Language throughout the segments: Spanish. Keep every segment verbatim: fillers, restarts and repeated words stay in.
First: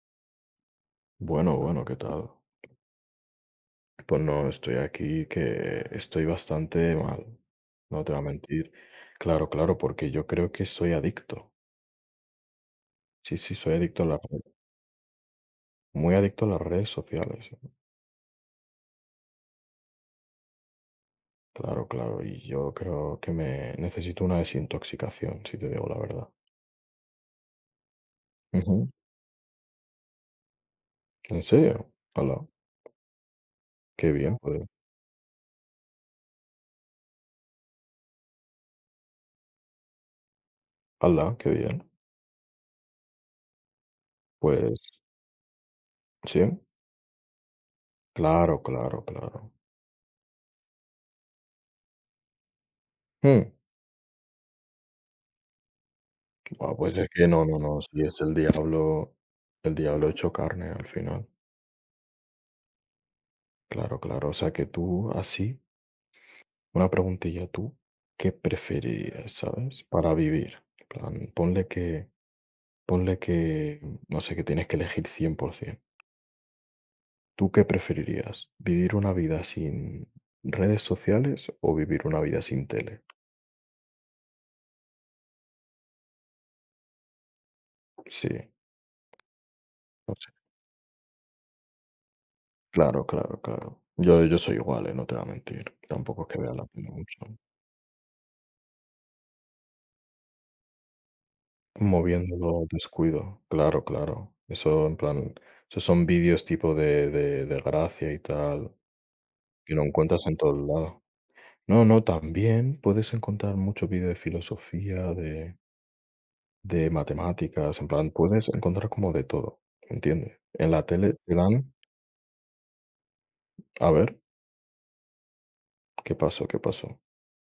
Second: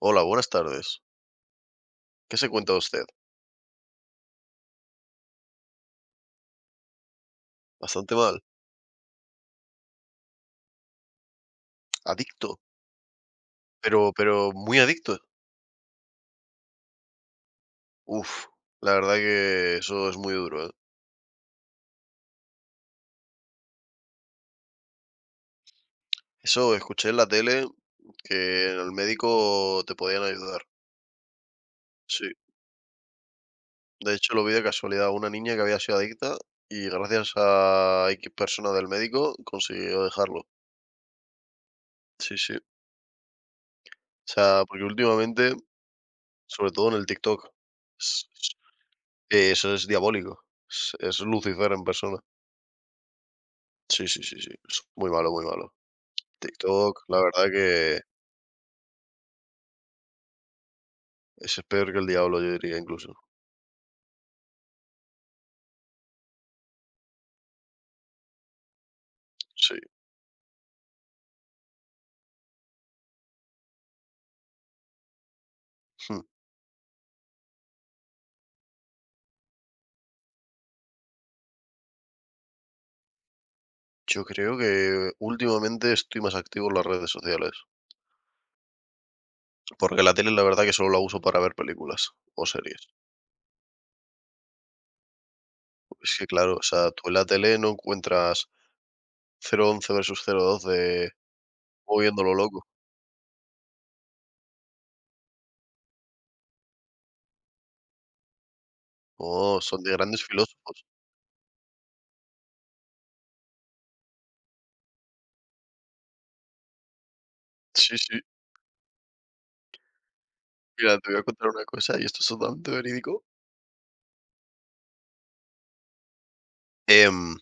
Hola, buenas tardes. Bueno, bueno, ¿qué tal? ¿Qué se cuenta usted? Pues no, estoy aquí que estoy bastante mal, no te Bastante voy a mal. mentir. Claro, claro, porque yo creo que soy adicto. Adicto, Sí, sí, soy adicto a pero, las redes, pero muy adicto. muy adicto a las redes sociales. Uf, la verdad que eso es muy duro, ¿eh? Claro, claro, y yo creo que me necesito una desintoxicación, si te digo la verdad. Eso escuché en la tele que en Ujú. el médico te podían ayudar. ¿En serio? Sí. Hola, qué De hecho, bien, lo vi pues. de casualidad. Una niña que había sido adicta y gracias a X persona del médico consiguió dejarlo. Hola, qué bien. Sí, sí. O sea, porque Pues, últimamente, sí, sobre todo en el TikTok, es- claro, claro, claro. es- eso es diabólico. Es, es Lucifer en persona. Hmm. Sí, sí, sí, sí. Es muy malo, muy malo. Guau, pues TikTok, es la que no, verdad no, no, si que es el diablo, el diablo hecho carne al final. ese es peor que el diablo, yo diría incluso. Claro, claro. O sea que tú, así, una preguntilla, ¿tú qué preferirías, Sí. sabes? Para vivir. En plan, ponle que, ponle que, no sé, que tienes que elegir cien por cien. Hm. ¿Tú qué preferirías? ¿Vivir una vida sin redes sociales o vivir una vida sin tele? Yo creo que últimamente estoy más activo en las redes sociales, Sí, porque no la tele sé. la verdad que solo la uso para ver películas o series. Claro, claro, claro. Yo, yo soy igual, eh, no te voy a mentir. Es Tampoco que es que vea claro, o la tele sea, tú en la mucho. tele no encuentras cero once versus cero doce moviéndolo Moviéndolo loco. descuido, claro, claro. Eso en plan, esos son vídeos tipo de de de gracia y tal, No, que son lo de grandes encuentras en todos filósofos. lados. No, no, también puedes encontrar mucho vídeo de filosofía, de de matemáticas, en Sí, plan, sí. puedes encontrar como de todo, ¿entiendes? En la Mira, te tele voy a te contar una dan. cosa, y esto es totalmente verídico, A ver, ¿qué pasó? ¿Qué pasó? em,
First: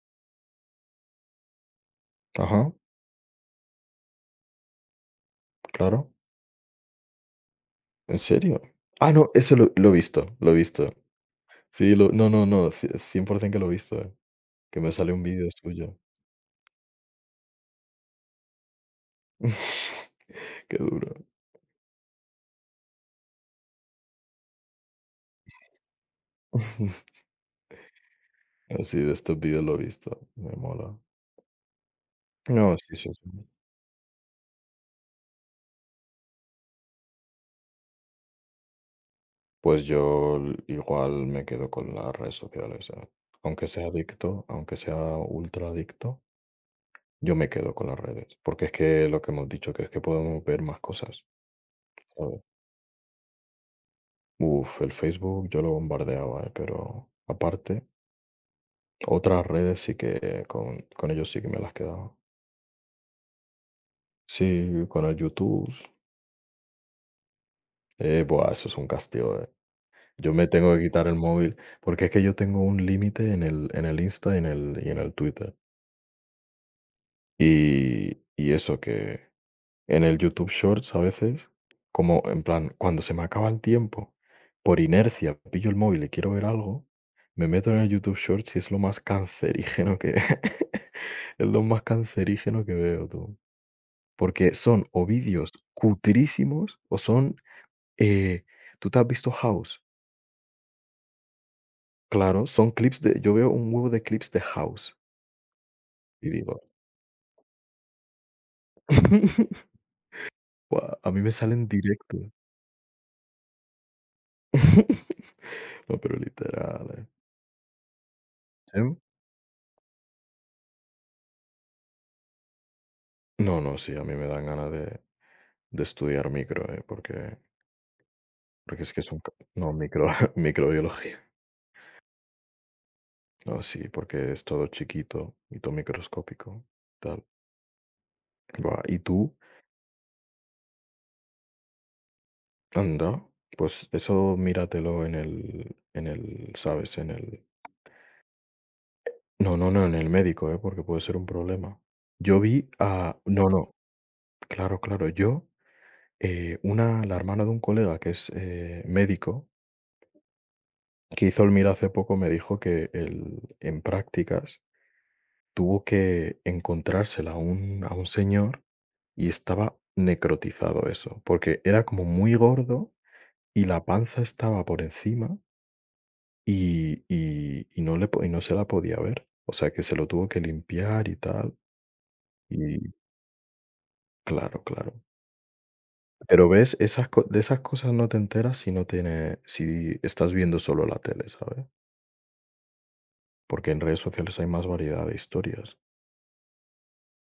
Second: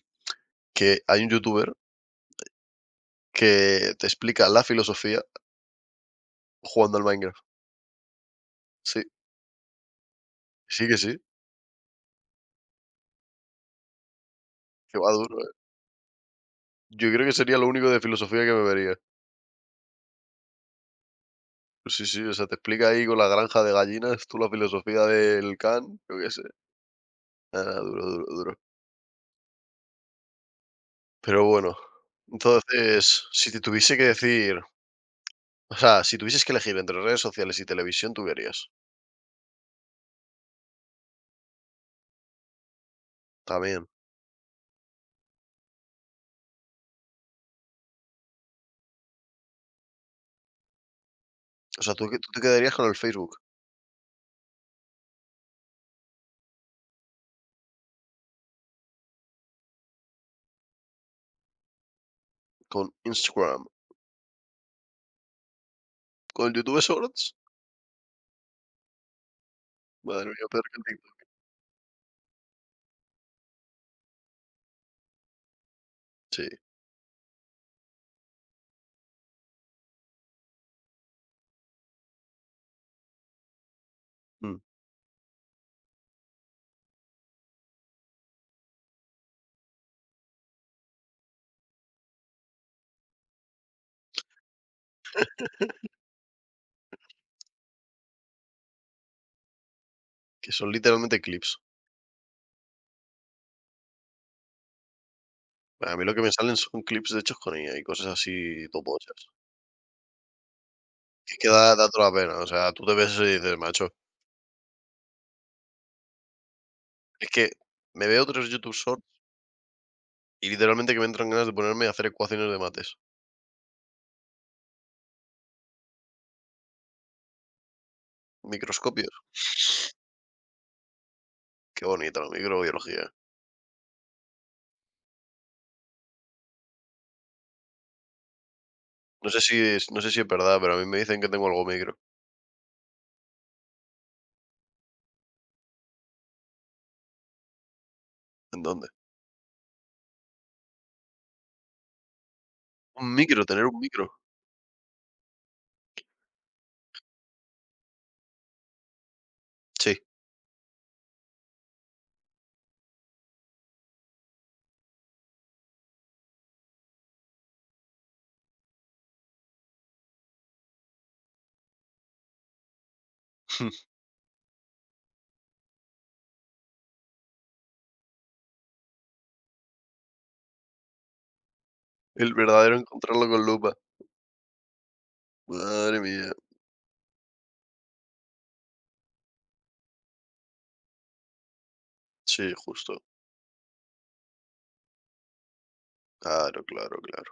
que hay un youtuber Ajá, que te explica la filosofía claro, jugando al Minecraft. ¿en serio? Sí, Ah, no, eso lo lo he visto, lo he sí visto. que sí, Sí, lo no, no, no, ci- cien por cien por cien que lo he visto, eh, que me que va sale un duro, vídeo ¿eh? suyo. Yo creo que sería lo único de filosofía que me vería. Qué duro. Sí, sí, o sea, te explica ahí con la granja de gallinas, tú la filosofía del Kant, yo qué sé. Ah, duro, duro, duro. Así de estos vídeos lo he visto, me mola. Pero bueno, No, sí, sí, entonces, sí. si te tuviese que decir, o sea, si tuvieses que elegir entre redes sociales y televisión, ¿tú qué harías? Pues yo l- igual me quedo con las redes sociales, ¿sabes? Aunque sea También. adicto, aunque sea ultra adicto, yo me quedo con las redes, porque es que lo que hemos dicho, que es que podemos ver más cosas, O sea, ¿tú, qué- tú ¿sabes? te quedarías con el Facebook, Uf, el Facebook yo lo bombardeaba, ¿eh? Pero aparte, otras redes sí que con, con ellos sí que me las quedaba. con Instagram, Sí, con el YouTube, con el YouTube Shorts? eh, buah, eso es un castigo, ¿eh? Madre Yo me mía, peor tengo que que el quitar el TikTok. móvil, porque es que yo tengo un límite en el en el Insta y en el y en el Twitter. Sí. Y y eso, que en el YouTube Shorts a veces, como en plan, cuando se me acaba el tiempo, Mm. por inercia pillo el móvil y quiero ver algo, me meto en el YouTube Shorts y es lo más cancerígeno que es lo más cancerígeno que veo, tú. Porque son o vídeos cutrísimos o son, eh, ¿tú te has visto House? Que son literalmente clips. Claro, son clips de yo veo un huevo de clips de House. A mí lo que Y me salen digo, son clips de hechos con I A y cosas así topochas. guau, a mí me Es que da salen da toda la directo. pena, o sea, tú te ves eso y dices: "Macho, No, pero literal, eh. es que me veo otros YouTube ¿Sí? Shorts y literalmente que me entran ganas de ponerme a hacer ecuaciones de mates". No, no, sí, a mí me dan ganas de de estudiar micro, eh, porque porque es que es un Microscopios, ca no, micro microbiología. qué bonito, la microbiología. No, sí, porque es todo chiquito y todo microscópico, tal. Buah, ¿y No tú? sé si es no sé si es verdad, pero a mí me dicen que tengo algo micro. Anda, pues eso míratelo en el en el, ¿sabes? En el ¿En dónde? no, no, no, en el médico, eh, porque puede ser un problema. Yo vi Un a micro, no, tener no, un micro. claro, claro, yo Eh, una la hermana de un colega que es, eh, médico, Sí, que hizo el MIR hace poco, me dijo que él, en prácticas, tuvo que encontrársela a un a un señor y estaba necrotizado eso, porque era como muy gordo y la panza estaba por encima y y y no le po y no se la podía ver. O sea, que se lo tuvo que limpiar y tal, el verdadero y encontrarlo con lupa. claro, claro. Madre mía. Pero, ¿ves? Esas co de esas cosas no te enteras si no tiene si estás viendo solo la tele, ¿sabes? Sí, justo. Porque en redes sociales hay más variedad de historias. Claro, claro, claro.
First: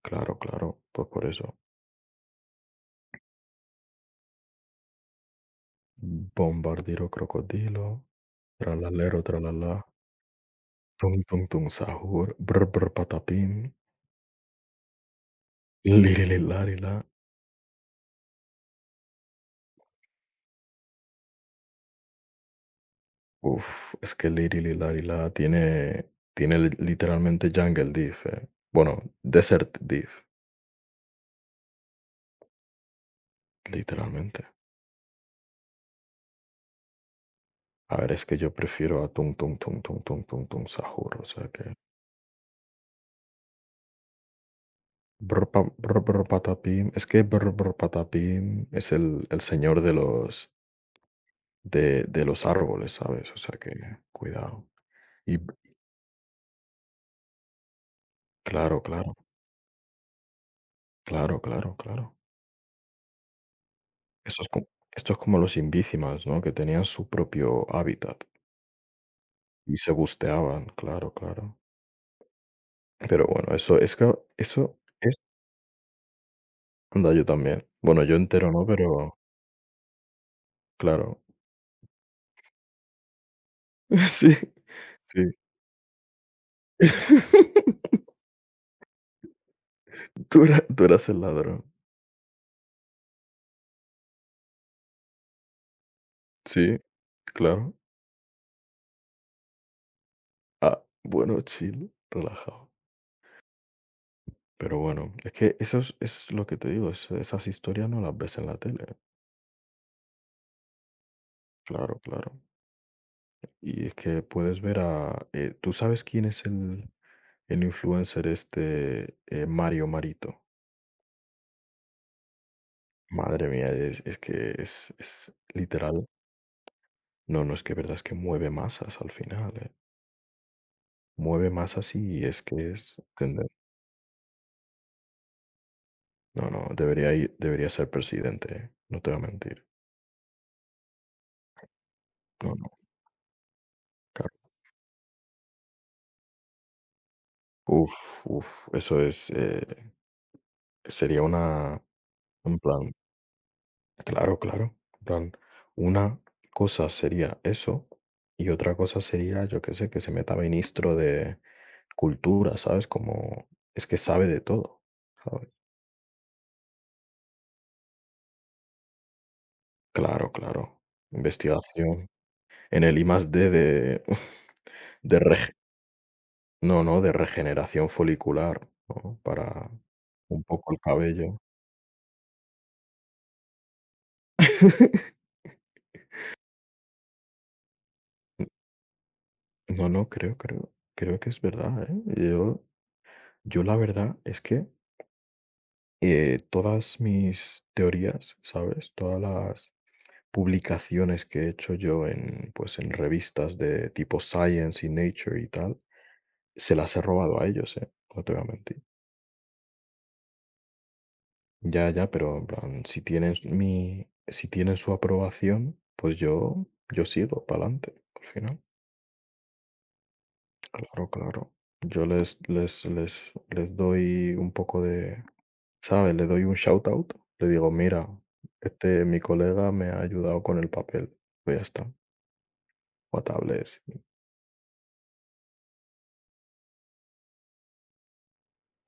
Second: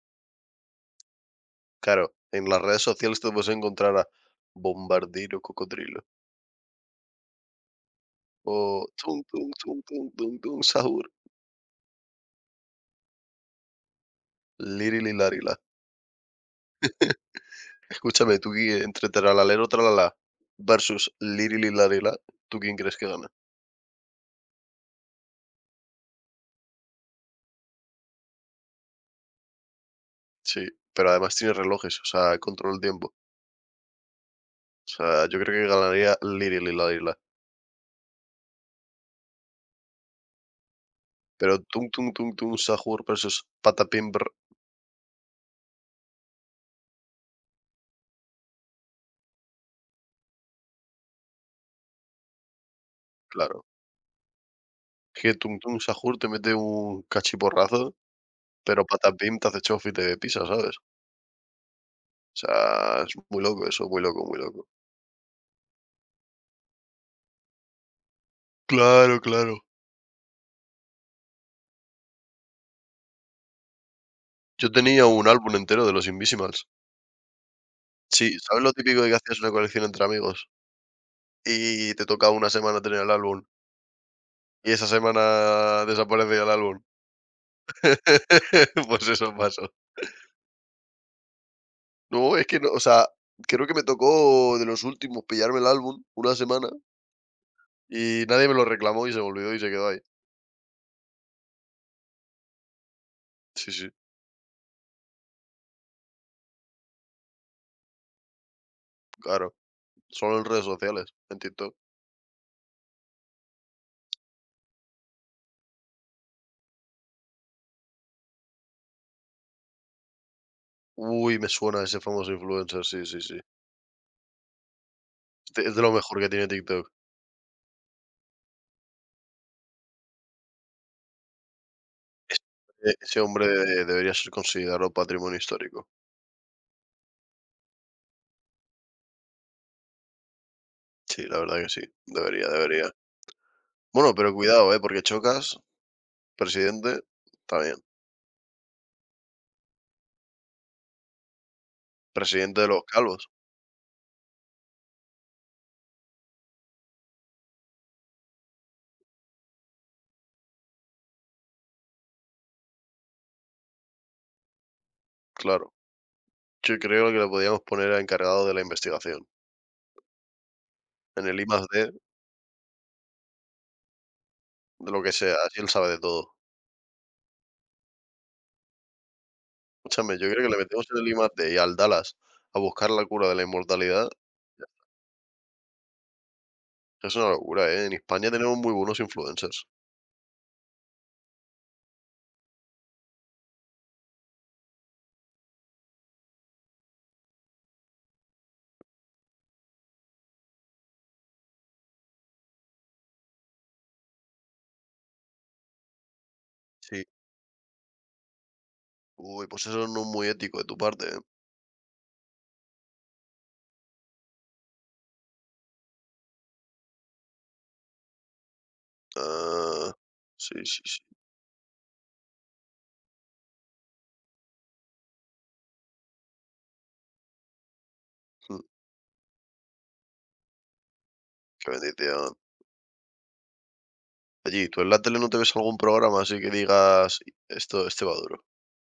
Claro, claro, pues por eso. Claro, en las redes sociales te puedes encontrar a Bombardiro Cocodrilo Bombardiro crocodilo, o Tum tralalero, Tum Tum tralala. Tum Tum Tum Sahur, tum, tum, tum, sahur, brr, brr, patapín, Liri. lirililarila. Escúchame, tú que entre Tralalero Tralala versus Lirililarila, ¿tú quién crees que gana? Uf, es que lirililarila tiene, tiene li- literalmente Jungle Diff, eh. Bueno, Desert Diff, Sí, pero además tiene relojes, o sea, controla el tiempo. literalmente. O sea, yo creo que ganaría Lirililarila. A ver, es que yo prefiero a tum, tum, tum, tum, tum, tum, tum, sahur, o sea Pero que Tung Tung Tung Tung Sahur versus Patapim, brr, Brr, pa- brr, brr, patapim. Es que brr, brr, patapim es el, el señor de los, de, de los árboles, ¿sabes? O sea claro. que cuidado. Que Y b- Tung Tung Sahur te mete un cachiporrazo, claro, pero claro, Patapim te hace chof y te pisa, ¿sabes? claro, claro, claro. O sea, es muy loco eso, muy loco, muy Esto es, co- loco. esto es como los imbícimas, ¿no? Que tenían su propio hábitat Claro, claro. y se busteaban, claro, claro. Pero bueno, eso es que Yo eso tenía es. un álbum entero de los Invisimals. Anda, yo también. Bueno, yo Sí, entero ¿sabes no, lo típico de que pero hacías una colección entre amigos claro. y te toca una semana tener el álbum? Sí, Y esa sí. semana desaparece el álbum. Pues eso pasó. Tú era- tú eras el ladrón. No, es que no, o sea, creo que me tocó de los últimos pillarme el álbum una semana Sí, claro. y nadie me lo reclamó y se me olvidó y se quedó ahí. Ah, bueno, chill, relajado. Sí, sí, Pero bueno, es que eso es, es lo que te digo, es- esas historias no las ves en la tele. claro. Solo en redes sociales, en TikTok. Claro, claro. Y es que puedes ver a. Eh, ¿tú sabes quién es el, el influencer este eh, Mario Marito? Uy, me suena ese famoso influencer, sí, sí, sí. Madre mía, es, es que es, es Este es de lo literal. mejor que tiene TikTok. No, no es que verdad, es que mueve masas al final, eh. Mueve masas y es que es E- Ese hombre tenden-. de- debería ser considerado patrimonio histórico. No, no, debería ir, debería ser presidente, eh, no te voy a mentir. Sí, la verdad que sí. Debería, No, no. debería. Bueno, pero cuidado, ¿eh? Porque chocas, presidente, también. Uf, uf, eso es, eh, sería una, un Presidente de los plan, calvos, claro, claro, en plan, una cosa sería eso y otra cosa sería, yo qué sé, que se meta ministro de cultura, ¿sabes? Como es que sabe de todo, ¿sabes? claro. Yo creo que le podíamos poner a encargado de la investigación, Claro, claro, en el I más D, investigación en el I más D de, de lo que de sea, reg- así él sabe de todo. no, no, de regeneración folicular, ¿no? Para Escúchame, yo creo un que le poco el metemos en el cabello. I más D y al Dallas a buscar la cura de la inmortalidad, es una locura, ¿eh? En España tenemos muy buenos influencers. No, no, creo, creo, creo que es verdad, ¿eh? Yo Yo la verdad es que, eh, todas mis teorías, ¿sabes? Todas las publicaciones que he hecho yo en, pues, en revistas de tipo Science y Nature y tal, se las he Sí. robado a ellos, ¿eh? No te voy a mentir. Uy, pues eso no es muy ético de tu parte, ¿eh? Ya, ya, pero en plan, si tienen mi si tienen su aprobación, pues yo yo sigo para adelante, al final. Ah, sí, sí, sí, Claro, claro. Yo les les les les doy un poco de ¿sabes? Le doy un shout out, le digo: "Mira, mm, este, mi colega me ha ayudado con el papel". Pues ya qué está, bendición. notables. ¿Allí tú en la tele no te ves algún programa así que digas: "Esto este va duro"?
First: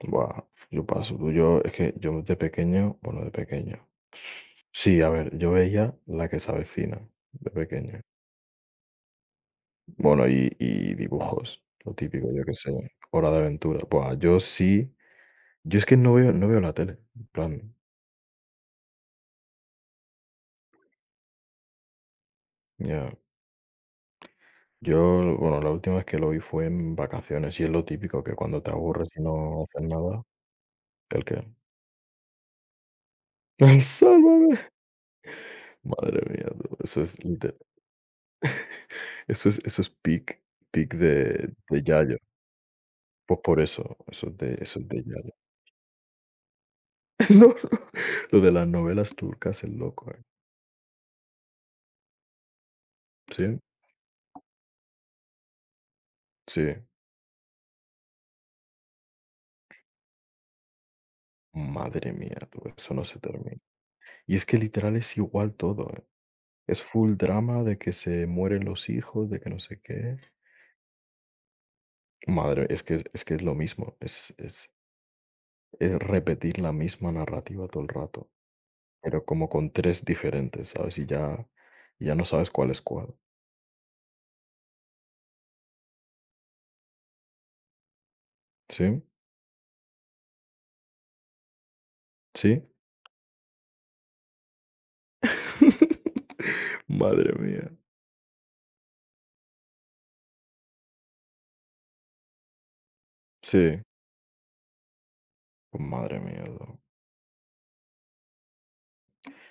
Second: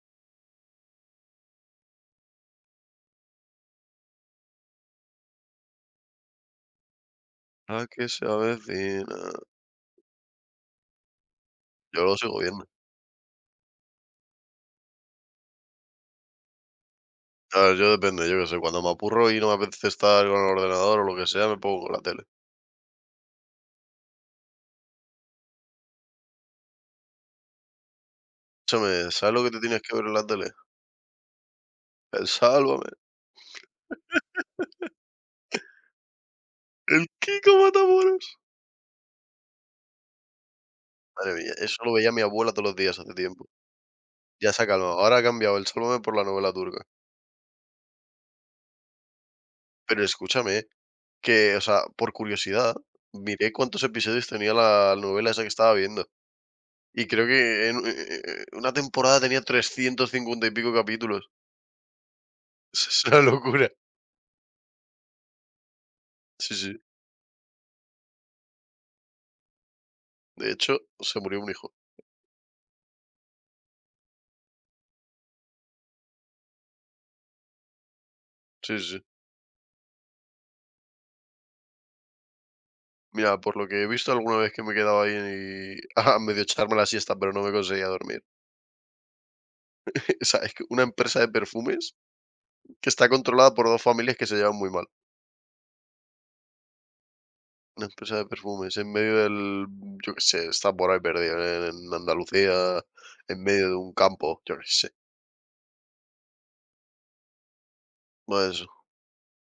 Buah, yo paso, tú, yo es que yo de pequeño, bueno, de pequeño. Sí, a ver, yo veía La que se avecina, de A pequeño. que se avecina. Bueno, y y dibujos, lo Yo lo típico, sigo yo qué viendo. sé, Hora de Aventura. Buah, yo sí yo es que no veo no veo la tele, en Claro, plan, yo depende, yo qué sé, cuando me apurro y no me apetece estar con el ordenador o lo que sea, me pongo con la tele. ya. Yo, bueno, la última vez que lo vi fue en vacaciones, y es lo típico que cuando te aburres Escúchame, y ¿sabes lo que te no tienes haces que ver en nada. la tele? ¿El qué? El Sálvame, Sálvame. Madre mía, no, eso el es Kiko lite Matamoros. eso es eso es peak peak Madre de mía, de eso lo veía Yayo. mi abuela todos los días hace Pues tiempo. por eso, eso es Ya de se ha eso es calmado, de ahora ha Yayo. cambiado el Sálvame por la novela turca. No, no, lo de las novelas turcas es Pero loco, ¿eh? escúchame, que, o sea, por curiosidad, Sí, miré cuántos episodios tenía la novela esa que estaba viendo. sí. Y creo que en eh, eh, una temporada tenía trescientos cincuenta y pico capítulos. Madre mía, tú, eso no Es se una termina. locura. Y es que literal es igual todo, ¿eh? Sí, sí. Es full drama de que se mueren los hijos, de que no sé qué. De hecho, se murió un hijo. Madre, es que es es que es lo mismo, es es es repetir la misma narrativa todo el rato. Sí, sí, sí. Pero como con tres diferentes, ¿sabes? Y ya y ya no sabes cuál es cuál. Mira, por lo que he visto alguna vez que me he quedado ahí y- a medio echarme la siesta, pero no me conseguía dormir. ¿Sí? O sea, es que una empresa de perfumes ¿Sí? que está controlada por dos familias que se llevan muy mal. Madre mía. Una empresa de perfumes en medio del, yo qué sé, está por ahí perdida en Andalucía, en medio de Sí, un campo, yo qué sé. madre mía, no. Bueno, eso,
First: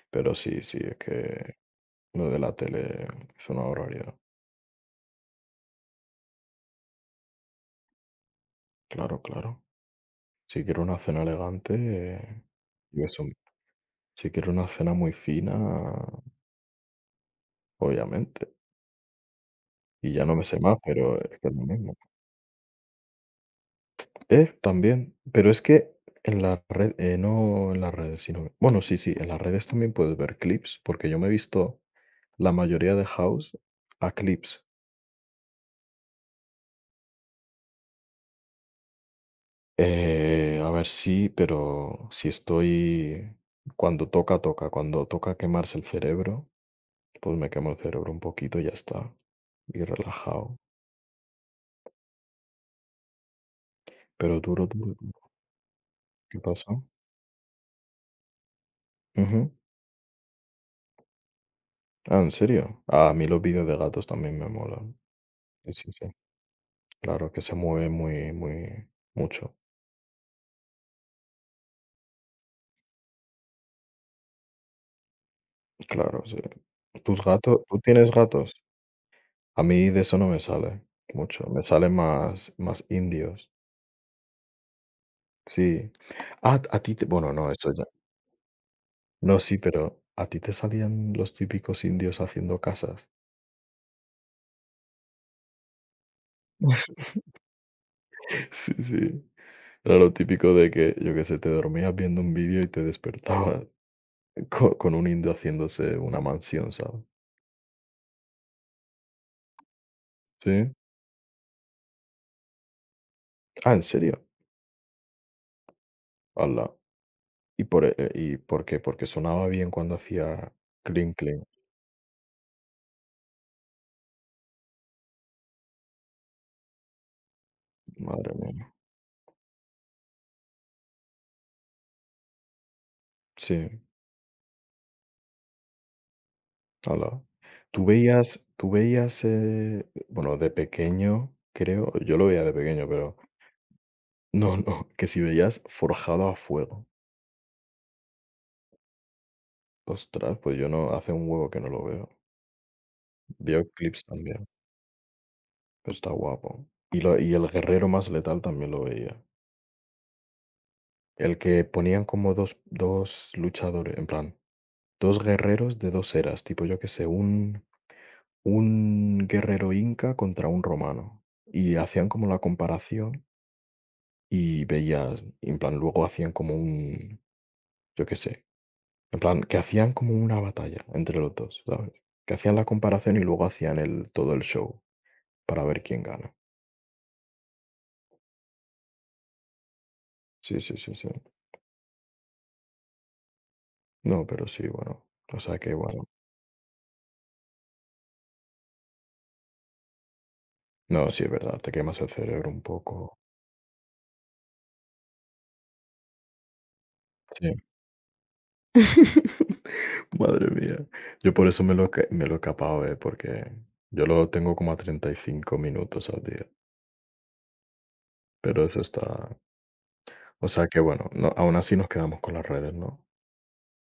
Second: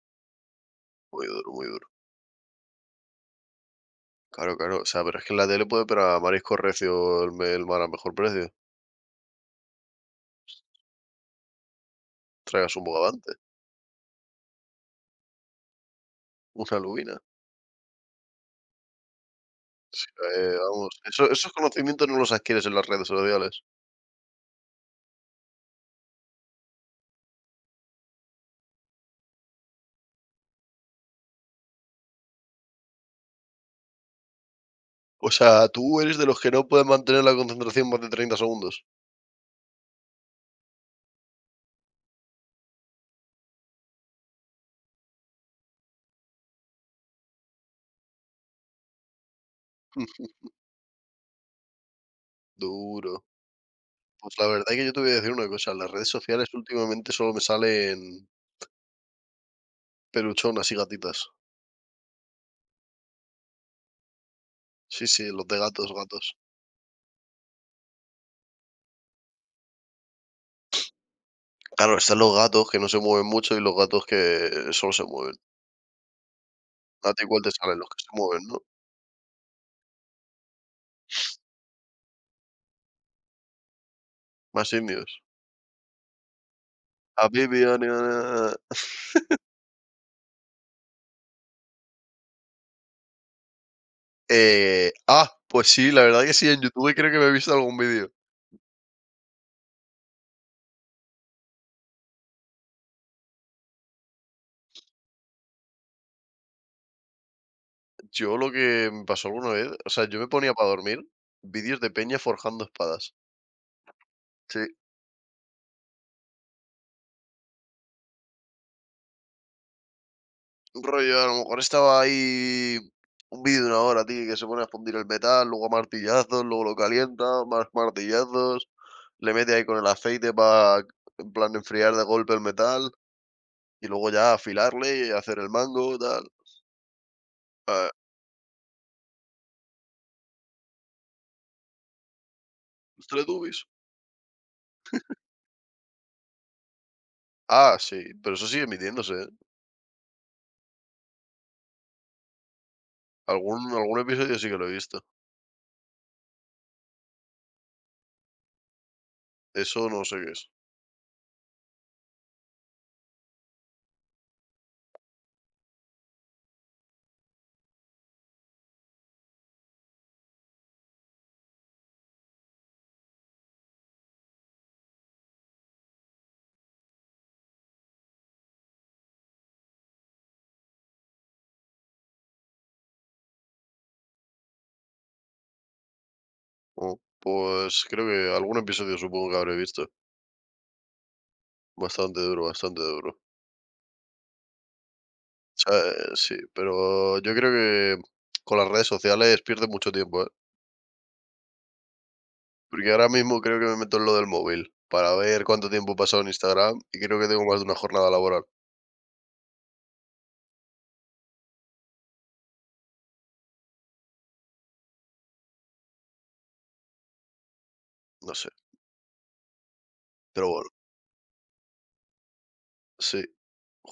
Pero sí, sí, es muy duro, que muy duro. lo de la tele es una barbaridad. Claro, claro. O sea, pero es que en la tele puede pero a marisco recio el, me- el mar a mejor precio. Claro, claro. Si quiero una cena elegante, eh, Traigas un yo eso. bogavante, Si quiero una cena muy fina, una lubina. obviamente. Y ya no me Eh, sé más, vamos, pero eso- es que esos es lo mismo. conocimientos no los adquieres en las redes sociales. Eh, también, pero es que en la red, eh, no en las redes, sino bueno, sí, sí, en las redes también puedes ver clips, porque yo me he visto la mayoría de House a clips. O sea, tú eres de los que no pueden mantener la concentración más de treinta segundos. Eh, a ver, sí, pero si estoy cuando toca, toca, cuando toca quemarse el cerebro, pues me quemo el cerebro un poquito y ya está, y Mm, relajado. duro. Pues Pero la verdad duro, es que yo duro, te voy a decir una cosa, las redes ¿qué sociales pasa? últimamente solo me salen Ujú. peluchonas y gatitas. Ah, ¿en serio? Ah, a mí los vídeos de gatos también me molan. Sí, sí, los de Sí, gatos, sí, sí. gatos. Claro, que se mueve muy, muy mucho. Claro, están los gatos que no se mueven mucho y los gatos que solo se mueven. Claro, sí. A ¿Tus ti igual te gatos tú salen los que tienes se mueven, gatos? ¿no? A mí de eso no me sale mucho, me salen más más indios. Más indios. Sí. Ah, a ti te A bueno, mí no, me eso iban ya. No, sí, pero ¿a ti te salían los típicos indios haciendo casas? eh, ah, pues sí, la verdad que sí, en YouTube creo que me he visto algún vídeo. Sí, sí. Era lo típico de que, yo que sé, te dormías viendo un vídeo y te despertabas co con un indio haciéndose una mansión, ¿sabes? Yo lo que me pasó alguna vez, o sea, yo me ponía para Sí. dormir vídeos de peña forjando espadas. Ah, ¿en serio? Sí, Hala. ¿Y por, eh, y por qué? ¿Porque sonaba bien cuando hacía un clink, rollo, a lo clink? mejor estaba ahí un vídeo de una hora, tío, que se pone a fundir el metal, luego a martillazos, luego lo calienta, más Madre martillazos, mía. le mete ahí con el aceite para, en plan, enfriar de golpe el metal Sí, y luego ya afilarle y hacer el mango, tal. hala. ¿Tú Ah, veías Tú veías, eh, bueno, de pequeño, creo, yo lo veía de pequeño, los pero Teletubbies. no, no, que si veías Forjado a fuego? Ah, sí, pero eso sigue emitiéndose, ¿eh? Ostras, pues yo no, hace un huevo que no lo veo. Algún, Veo algún clips episodio también, sí que lo he visto. pero está guapo. Y lo y El guerrero más letal también lo veía. Eso no sé qué es. El que ponían como dos dos luchadores, en plan, dos guerreros de dos eras, tipo, yo qué sé, un un guerrero inca contra un romano, y hacían como la comparación. Y veías, en plan, luego hacían como un, yo qué sé, en plan, que hacían como una batalla entre los dos, ¿sabes? Que hacían la comparación y luego hacían el, todo el show para ver quién gana. Oh, pues creo que algún episodio supongo que habré visto. Sí, sí, sí, sí. Bastante duro, bastante duro. No, pero sí, bueno. O sea que, Sea, bueno. eh, sí, pero yo creo que con las redes sociales pierdes mucho tiempo, ¿eh? No, sí, es verdad, te quemas el cerebro un Porque ahora poco. mismo creo que me meto en lo del móvil para ver cuánto tiempo he pasado en Instagram y creo que tengo Sí. más de una jornada laboral. Madre mía. Yo por eso me lo, que- me lo he capado, ¿eh? Porque yo lo tengo como a treinta y cinco minutos al día. No sé, Pero eso está. O pero sea bueno, que, bueno, no, aún así nos quedamos con las redes, ¿no? sí.